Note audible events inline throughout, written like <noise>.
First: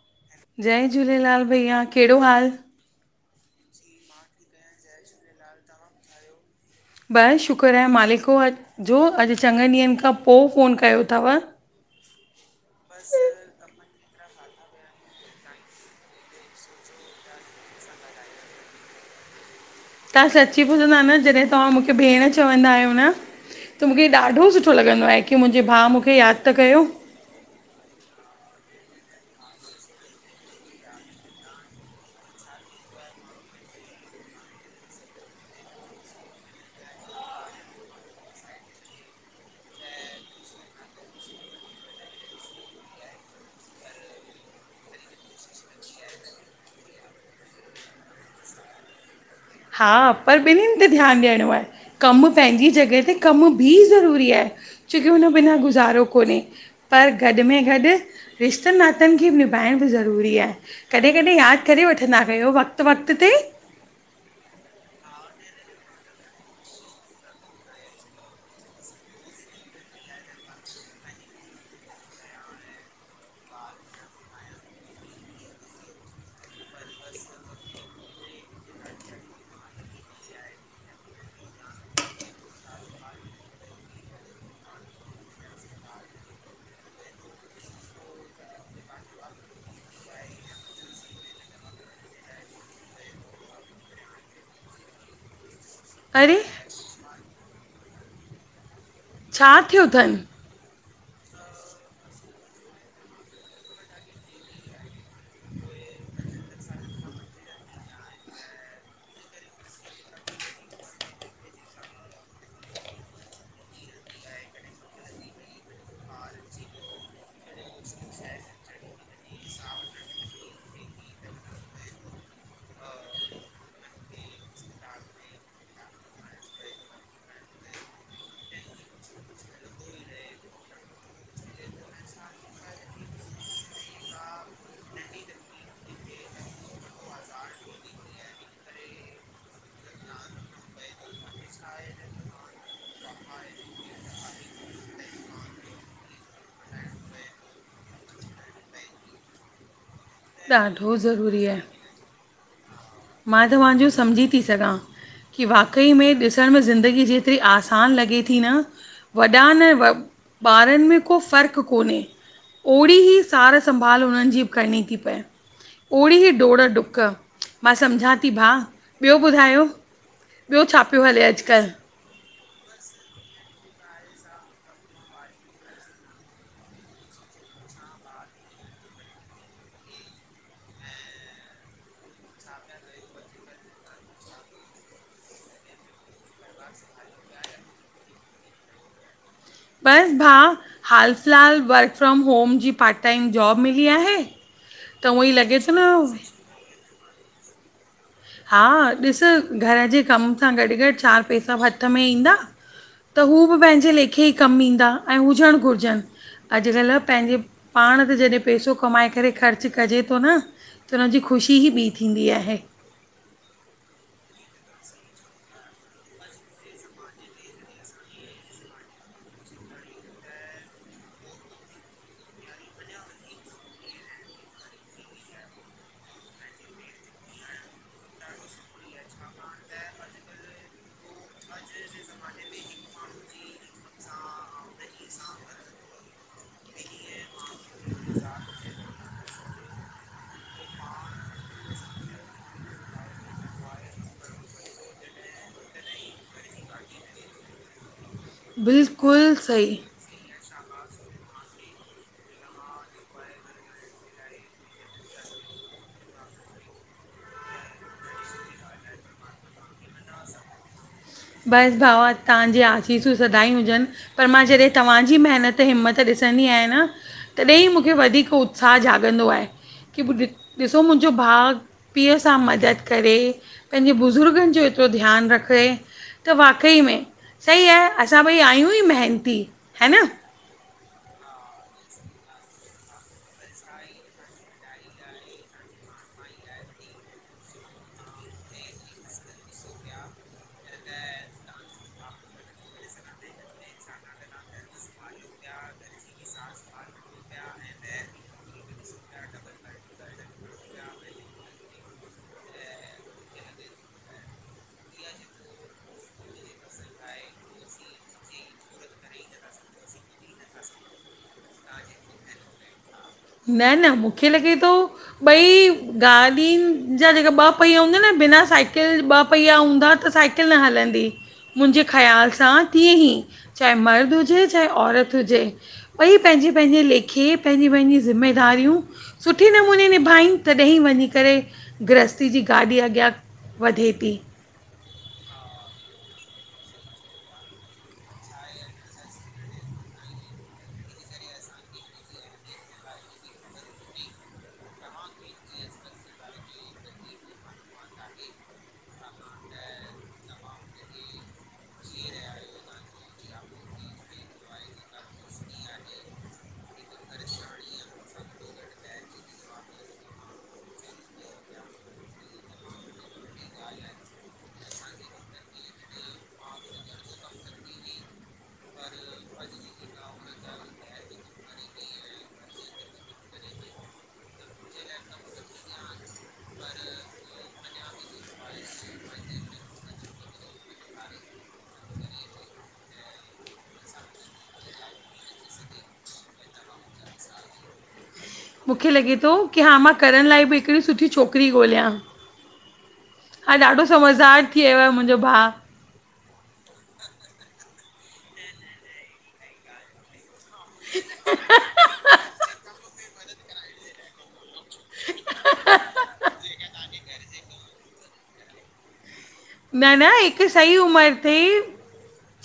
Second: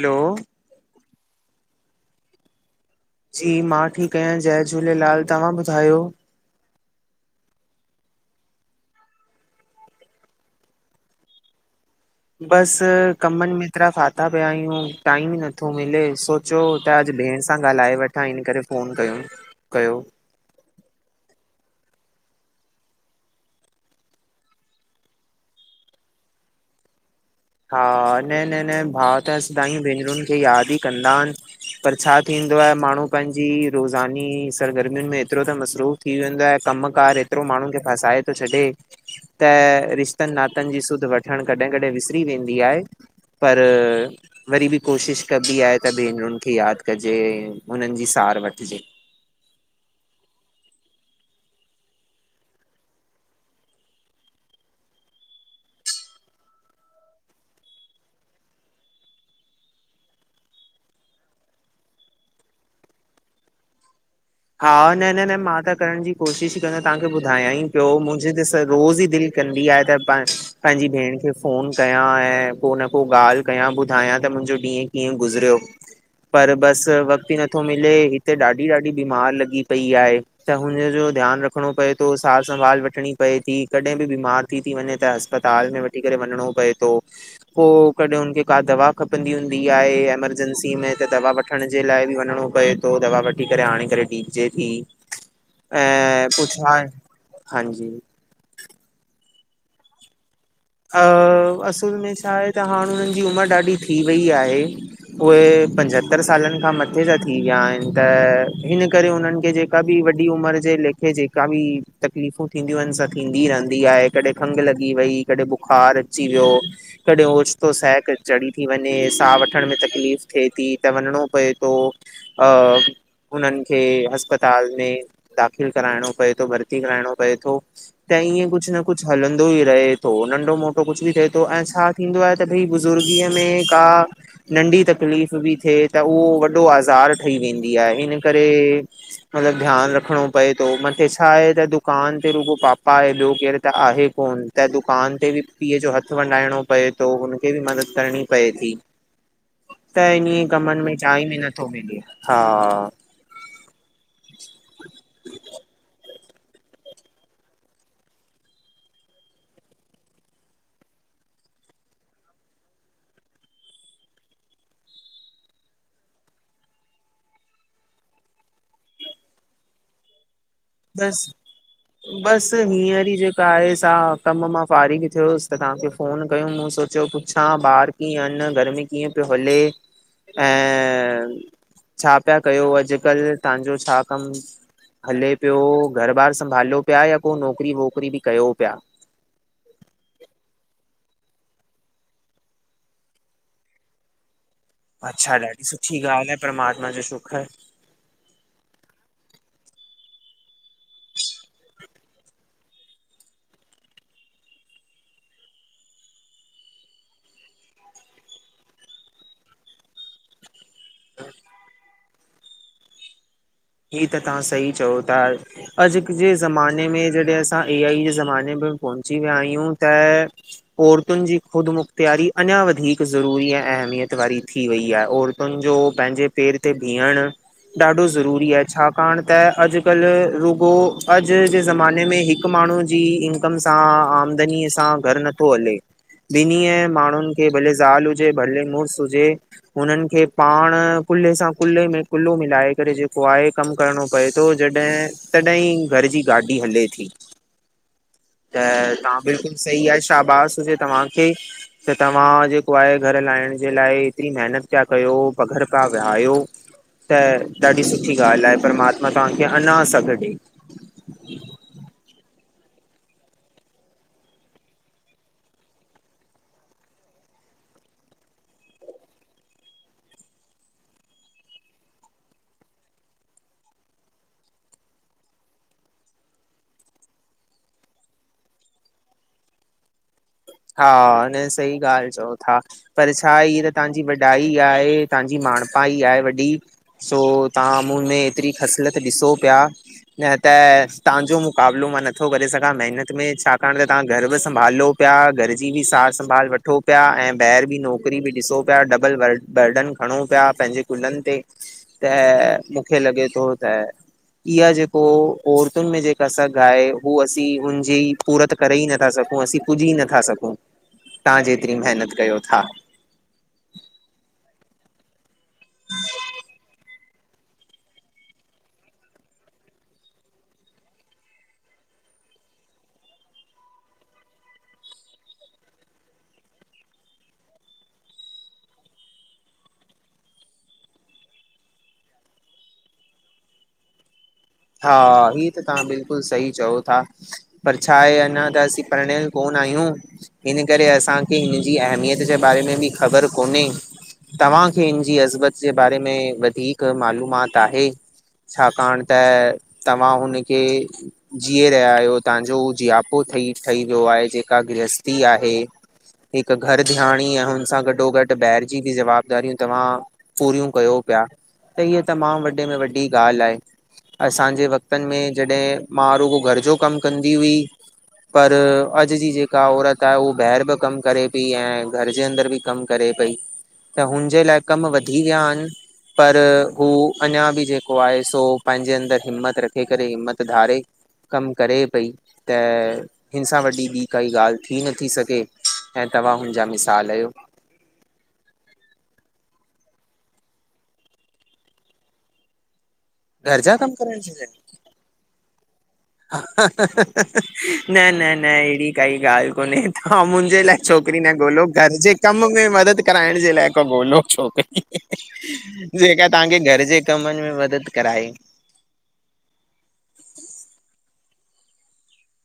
हलो जय झूलेलाल भईया, कहिड़ो हाल जी मां ठीकु आहियां, जय झूलेलाल तव्हां ॿुधायो? बस शुक्र आहे मालिको जो, अॼु चङनि ॾींहंनि खां पोइ फ़ोन कयो तव बस कमनि में इतिरा फा फाथा पया आहियूं, टाइम ई नथो मिले, सोचो त अॼु भेण सां ॻाल्हाए वठां, इन करे फ़ोन कयो <inaudible> तव्हां सची पुछंदा न, जॾहिं तव्हां मूंखे भेण चवंदा आहियो न त मूंखे ॾाढो सुठो लॻंदो आहे, की मुंहिंजे भाउ मूंखे यादि त कयो हा, न न न भाउ त सदाईं भेनरुनि खे यादि ई कंदा आहिनि पर छा थींदो आहे, माण्हू पंहिंजी रोज़ानी सरगर्मियुनि में एतिरो त मसरूफ़ थी वेंदो आहे कम कार एतिरो माण्हुनि खे फसाए थो छॾे, त रिश्तनि नातनि जी सुध वठणु कॾहिं कॾहिं विस री वेंदी आहे पर वरी बि कोशिश कबी आहे, त भेनरुनि खे यादि कजे उननि जी तार वठिजे हा पर ॿिन्हनि ते ध्यानु ॾियणो आहे, कमु पंहिंजी जॻहि ते कमु बि ज़रूरी आहे छोकि उन बिना गुज़ारो कोन्हे, पर गॾ में गॾु रिश्तनि नातनि खे बि निभ ॻाइण बि ज़रूरी आहे, कॾहिं कॾहिं यादि करे वठंदा कयो वक़्त वक़्त ते <inaudible> हा, न न न मां त करण जी कोशिशि ई कंदो तव्हांखे ॿुधायां ई पियो मुंहिंजे त रोज़ ई दिल कंदी आहे त पंहिंजी भेण खे फोन कयां ऐं को न को ॻाल्हि कयां ॿुधाय त मूंझो ॾींहं कीअं गुज़रियो पर बस वक़्तु ई नथो मिले हिते ॾाढी ॾाढी बीमार लॻी पई आहे, त हुनजो ध्यानु रखणो पए थो, सार संभाल वठणी पए थी कॾहिं बीमार थी ती वञे, त अस्पताल में वठी करे वञड़ो पए तो, पो कॾहिं उनखे का दवा खपंदी हूंदी आहे एमरजेंंसी में, त दवा वठण जे लाइ बि वञिणो पए थो, दवा वठी करे हाणे पर <unintelligible> थी, ऐं अरे पुंछा हाजी छा थियो थनि? अ, असुल में छा आहे त हाणे हुननि जी उमिरि ॾाढी थी वई आहे उहे पंजहतरि सालनि खां मथे सां थी विया आहिनि, त हिन करे उन्हनि खे जेका बि वॾी उम्र जे लेखे जेका बि तकलीफ़ू थींदियूं आहिनि थींदी रहंदी आहे, कॾहिं खंग लॻी ॿी कॾहिं ॿियो बुखार अची वियो, कॾहिं ओचितो सहक चढ़ी थी वञे, साहु वठण में तकलीफ़ थिए थ त वञणो पए तो, अ उन्हनि खे अस्पताल में दाख़िल कराइणो पए थो, भर्ती कराइणो पए थो, त त ईअं कुझु न कुझु हलंदो ई रहे थो। नंढो मोटो कुझु बि थिए थो, ऐं छा थींदो आहे त भई बुज़ुर्गीअ में का नढी तकलीफ़ वॾी थिए त उहो वॾो आज़ार ठही वेंदी आहे इन करे मतलबु ध्यानु रखणो पए मथे छा आहे दुकान ते रुॻो पापा आहे ॿियो केरु त आहे कोन त दु पाण ते बि पीअ जो हथ वंडाइणो पए थो हुनखे बि मदद करणी पए थी। त इनीअ कमन में ॾाढो टाइम बि ज़रूरी नथो मिले। त मां त्वां समझी ती सॻा की वाकई में ॾिस ॾिस्ण में ज़िंदगी जेतिरी आसानु लॻे थी न वॾा न व ॿारनि में को फ़र्क़ु कोन्हे। ओड़ी ई सार संभाल उन्हनि जी करणी थी पए ओहिड़ी ही डोड़ डुक मां सम्झा थी भा, ॿियो ॿुधायो ॿियो छा पियो हले अॼुकल्ह। त हींअर ई जेका आहे सा कम मां फारिख थियो वस त तव्हांखे फ़ोन कय मूं सोचियो पुछां ॿार कीअं अन गर्मी कीअं पियो हले ऐं छा पिया कयो अॼुकल्ह तव्हांजो छा कमु हले ॿियो घर बार संभालियो पिया या को नौकिरी वोकिरी बि कयो पिया? बस भाउ हालु फ़िलहालु वर्क फ्रॉम होम जी पार्ट टाइम जॉब मिली आहे। त उहो ई अच्छा लॻे ॾाडी थो सुठी न ॻाल्हि आहे परमात्मा जो शखर हा ॾिस घर जे कम सां गॾु गॾु चारि पैसा हथ में ईंदा त हू बि पंहिंजे लेखे ई कमु ईंदा ऐं हुजण घुरिजनि। अॼुकल्ह पंहिंजे पाण त जॾहिं पैसो कमाए करे ख़र्चु कजे थो न त हुन जी ख़ुशी ही ॿी थींदी आहे। हीअ त तव्हां सही चओ था, अॼु जे ज़माने में जॾहिं असां ए आई जे ज़माने में में पोहुची विया आहियूं त औरतुनि जी ख़ुदि मुुख़्तयारी अञा वधीक ज़रूरी आहे। अहमियत वारी थी वई आहे औरतुनि जो पंहिंजे पेर ते बिहण ॾाढो ज़रूर इहा छाकाणि त अॼुकल्ह रुॻो अॼु जे ज़माने में हिकु माण्हू जी इ नकम आमदनीअ सां घरु नथो हले। ॿिन्ही माण्हुनि खे भले ज़ाल हुजे भले मुर्स हुजे हुननि खे पाण कुल्हे सां कुलहे में कुल्हो मिलाए करे जे पोइ आहे कमु करिणो पए थो जॾहिं तॾहिं घर जी गाॾी हले थी त तव्हां बिल्कुलु सही आहे, शाबश हुजे तव्हांखे त तव्हां जेको आहे घर हलाहिण जे लाइ एतिरी महिनत पिया कयो प घर का हा वया आहियो, त ॾाढी सुठ सुठी ॻाल्हि आहे परमात्मा तव्हांखे अञा सॻ ॾए। बस भावा तव्हां इहे आसीसूं सदाहीं हुजन पर मां जॾहिं तव्हांजी मेहनत हिम्मत ॾिंसदी आयां न तॾहिं त ई मूंखे वधीक उत्साह जाॻंदो आहे की भि ॾिसो मुंहिंजो भाउ पीउ सां मदद करे पंहिंजे बुज़ुर्गनि जो ॿियो ध्यानु रखये त वाक़ई में सही आहे, असां ॿई आहियूं ई मेहनती है न हा न सही ॻाल्हि चओ था, पर छा ई त तव्हांजी वॾाई आहे तव्हांजी माणता <unintelligible> सो तव्हां मूं में एतरी ख़सलत ॾिसो पिया न त तव्हांजो मुक़ाबिलो मां नथो करे सघां महिनत में, छाकाणि त तव्हां घर ब संभालो पिया घरजी बि सार संभाल वठो पिया ऐं ॿाहिरि बि नौकिरी बि ॾिसो पिया डबल व बर्डन खणो पिया तव्हां पंहिंजे कुलनि ते त मूंखे लॻे थो त इहा जेको औरतुनि में जेका सघ आहे हू असीं हुनजी पूरत करे ई नथा सघूं पो असीं पुॼी नथा सघूं, तव्हां जेतिरी महिनत कयो था न न, मूंखे लॻे थो ॿई गाॾियुनि जा जेका ॿ पैया हूंदा आहिन बिना साइकिल ॿ पैया हूंदा त साइकिल न हलंदी मुंहिंजे ख़्याल सां तीअं ई चाहे मर्द हुजे चाहे औरत हुजे ॿई पंहिंजे जे पंहिंजे लेखे पंहिंजी पंहिंजी ज़िमेदारियूं सुठे नमूने निभाइनि तॾहिं ई वञी करे गृहस्थी जी गाॾी अॻियां वधे थी। हा ही त तव्हां बिल्कुलु सही चओ था, पर छा आहे अञां त असीं प्रणयल कोन आहियूं हूं हिन करे असांखे, हिन जी अहमियत जे बारे में बि ख़बर कोन्हे तव्हांखे हिनजी अज़बत जे बारे में वधीक मालूमात आहे छाकाणि त तव्हां हुन खे जीए रहिया आहियो तव्हांजो उहो ज़ियापो ठही ठही वियो आहे आहे जेका गृहस्थी आहे हिकु घर धयााणी ऐं हुन सां गॾो गॾु ॿाहिरि जी बि जवाबदारियूं तव्हां पूरियूं कयो पिया। त हीअ तमामु वॾे में वॾी ॻाल्हि आहे असांजे वक़्तनि में जॾहिं मां रुगो घर जो कमु कंदी हुई पर अॼु जी जेका औरत आहे, उहा ॿाहिरि बि कमु करे पई ऐं घर जे अंदर बि कमु करे पई त हुनजे लाइ कम वधी विया आहिनि पर हू अञां बि जेको आहे सो पंहिंजे अंदर हिमथ रखे करे हिमथ धारे कम करे पई त हिन सां वॾी ॿी काई ॻाल्हि थी नथी सघे ऐं तव्हां हुनजा मिसाल आहियो। मूंखे लॻे थो की हा मां करण लाइ बि हिकिड़ी सुठी छोकिरी ॻोल्हियां हा, घर जा ॾाढो कमु करण जे लाइ समझदार थी वियो आहे मुंहिंजो भाउ न न न अहिड़ी काई ॻाल्हि कोन्हे तव्हां मुहिं जे लाइ छोकिरी न ॻोल्हयो घर जे कम में मदद कराइण जे लाइ को ॻोल्हयो हिक छोकरी जेका तव्हांखे घर जे कमनि में मदद कराए न न, हिक सही उम्र ते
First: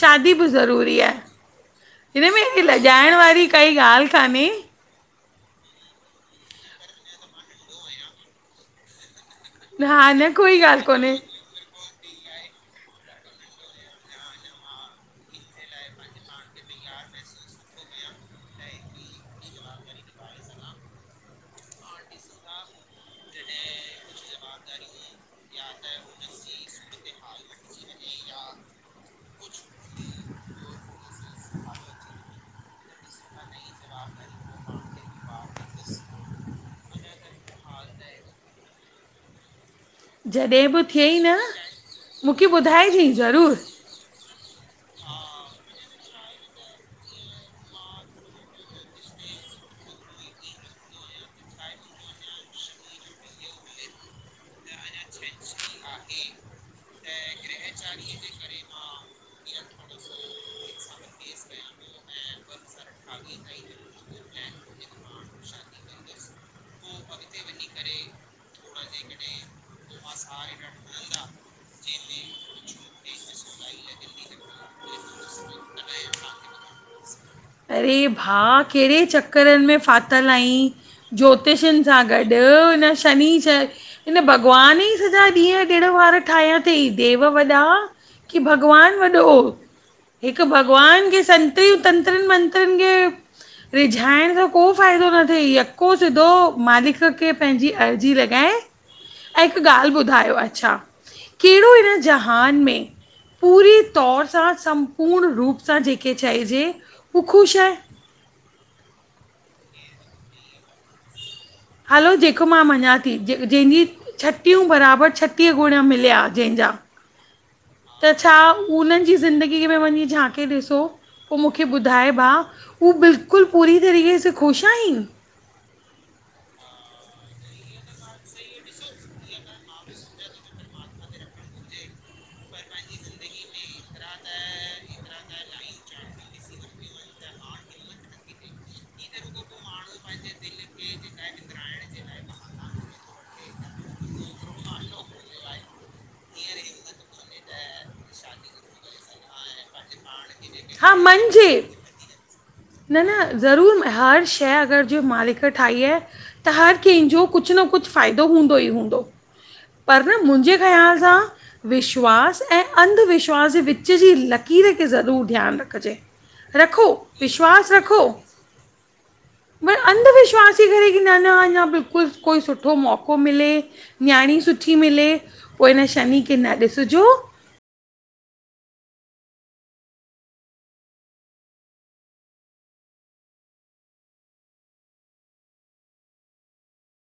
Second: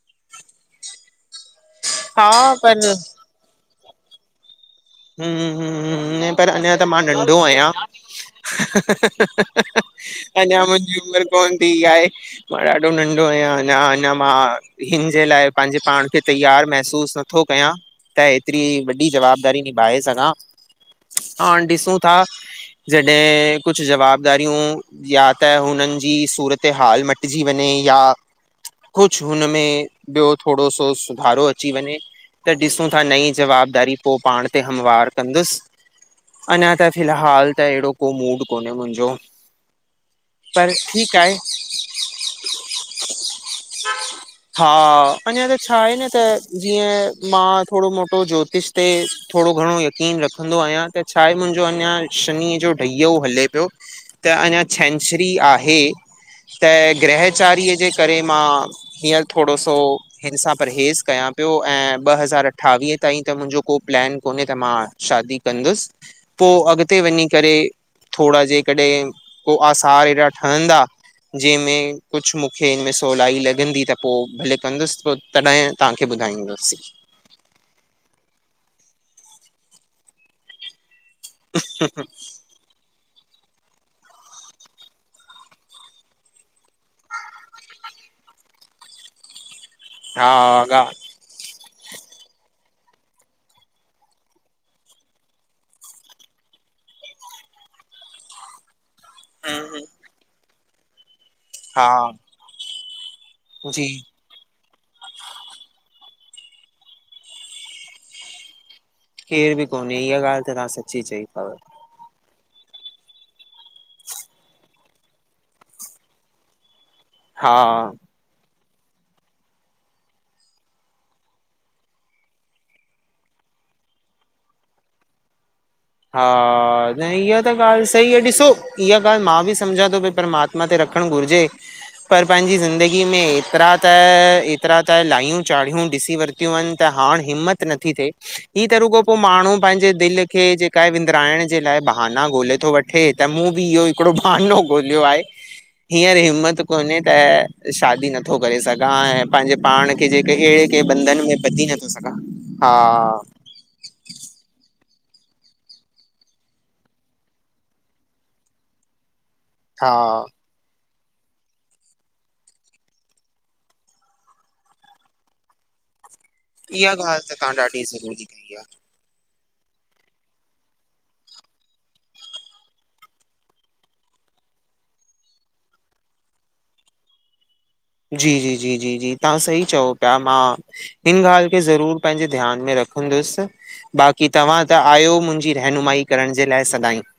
शादी बि ज़रूरी आहे हा हिन में अहिड़ी पर लॼाइण वारी काई ॻाल्हि कान्हे हम्म हम्म पर अञां त मां नंढो आहियां हा न कोई अञां ॻाल्हि मुंहिंजी कोन्हे उम्र कोन थी आहे मां ॾाढो नंढो आहियां अञां अञां मां हिन जे लाइ पंहिंजे पाण खे तैयार महसूस नथो कयां त हेतिरी वॾी जवाबदारी निभाए सघां हां, डिसूं था जॾहिं कुझ जवाबदारियूं या त हुननि जी सूरत हाल मटिजी वञे या कुझु हुनमें, ॿियो थोरो सो सुधारो अची वञे त ॾिसूं था नई जवाबदारी पोइ पाण ते हमवार कंदुसि अञां त फ़िलहाल त अहिड़ो को मूड कोन्हे मुंहिंजो जॾहिं पर बि ठीकु थियई न, आहे मूंखे ॿुधाइजे ज़रूरु हा, अञां त, छा आहे न त जीअं मां थोरो मोटो ज्योतिष ते थोड़ो घणो यकीन रखंदो आहियां, त छा आहे मुंहिंजो अञां शनि जो डहियो हले पियो त त अञां छंछरी आहे त ग्रहचारीअ जे करे मां हींअर थोरो सो हिन सां परहेज़ कयां पियो ऐं ॿ हज़ार अठावीह ताईं त मुंहिंजो को प्लैन <unintelligible> त मां शादी कंदुसि, पोइ अॻिते वञी करे थोड़ा जेकॾहिं को आसार हेॾा ठहंदा जंहिंमें कुझु मूंखे हिनमें सवलाई लॻंदी त पोइ भले कंदुसि पोइ तॾहिं तव्हांखे ॻाईंदासीं अरे भा, कहिड़े चकरनि में फ़ाथल आहीं ज्योतिषनि सां गॾु हुन शनि त हिन भॻवान ई सॼा ॾींहं ॾीणवार ठाहिया थईं देव वॾा की भॻवानु वॾो, हा हिकु ॻा भॻवान खे संतर तंत्रनि मं <unintelligible> रिझाइण को फ़ाइदो न थिए यको सिधो मालिक खे पंहिंजी अर्ज़ी लॻाए ऐं हिकु ॻाल्हि ॿुधायो, अच्छा कहिड़ो हा हिन जहान में पूरे जी तौर सां सम पूर्ण रूप सां जंहिंके चइजे हू ख़ुशि आहे केर बि कोन्हे, इहा ॻाल्हि त तव्हां सची चई तव हलो जेको मां मञां थी ज जंहिंजी छटिययूं बराबरि छटीह गुण मिलिया जंहिंजा <unintelligible> हा त छा, उन्हनि जी ज़िंदगीअ में वञी झांके ॾिसो पोइ मूंखे ॿुधाइ भा, हूअ बिल्कुलु पूरी तरीक़े सां ख़ुशि आहिनि? हा, न इहा त ॻाल्हि सही आहे, ॾिसो इहा ॻाल्हि मां बि समझा थो पई परमात्मा ते रख घुरजे पर पंहिंजी ज़िंदगी में एतिरा त एतिरा त लायूं चाढ़ियूं ॾिसी वरतियूं आहिन, ता हाण हिमथ न ती थे, ही त रुॻो पोइ माण्हू पंहिंजे दिल खे क विंदराइण जे लाइ बहाना ॻोल्हे थो वठे त मूं बि इहो हिकिड़ो बहानो ॻोल्हियो आहे हींअर हिमथ कोन्हे त, शादी नथो करे सघां ऐं पंहिंजे पाण खे जेक हा मिञजे, हा न न ज़रूर हर शइ अगर जे मालिक ठाही आहे त हर कंहिंजो कुझु न कुझु फ़ाइदो हूंदो ई हूंदो हा पर न मुंहिंजे ख़्याल सां विश्वास ऐं अंधविश्वास जे विच जी लकीर खे ज़रूर ध्यानु रखिजे, रखो इहा ॻाल्हि त तव्हां विश्वास ॾाढी रखो ज़रूरी कई आहे पर अंधविश्वास जे करे की न-न अञां बिल्कुलु कोई सुठो मौक़ो मिले न्याणी सुठी मिले पोइ इन शनि खे न ॾिसिजो <inaudible> जी जी जी जी जी तव्हां सही चओ पिया, मां हिन ॻाल्हि खे ज़रूर पंहिंजे ध्यान में रखंद सि बाक़ी तव्हां त आयो मुंहिंजी रहनुमाई करण जे लाइ सदांई। <inaudible>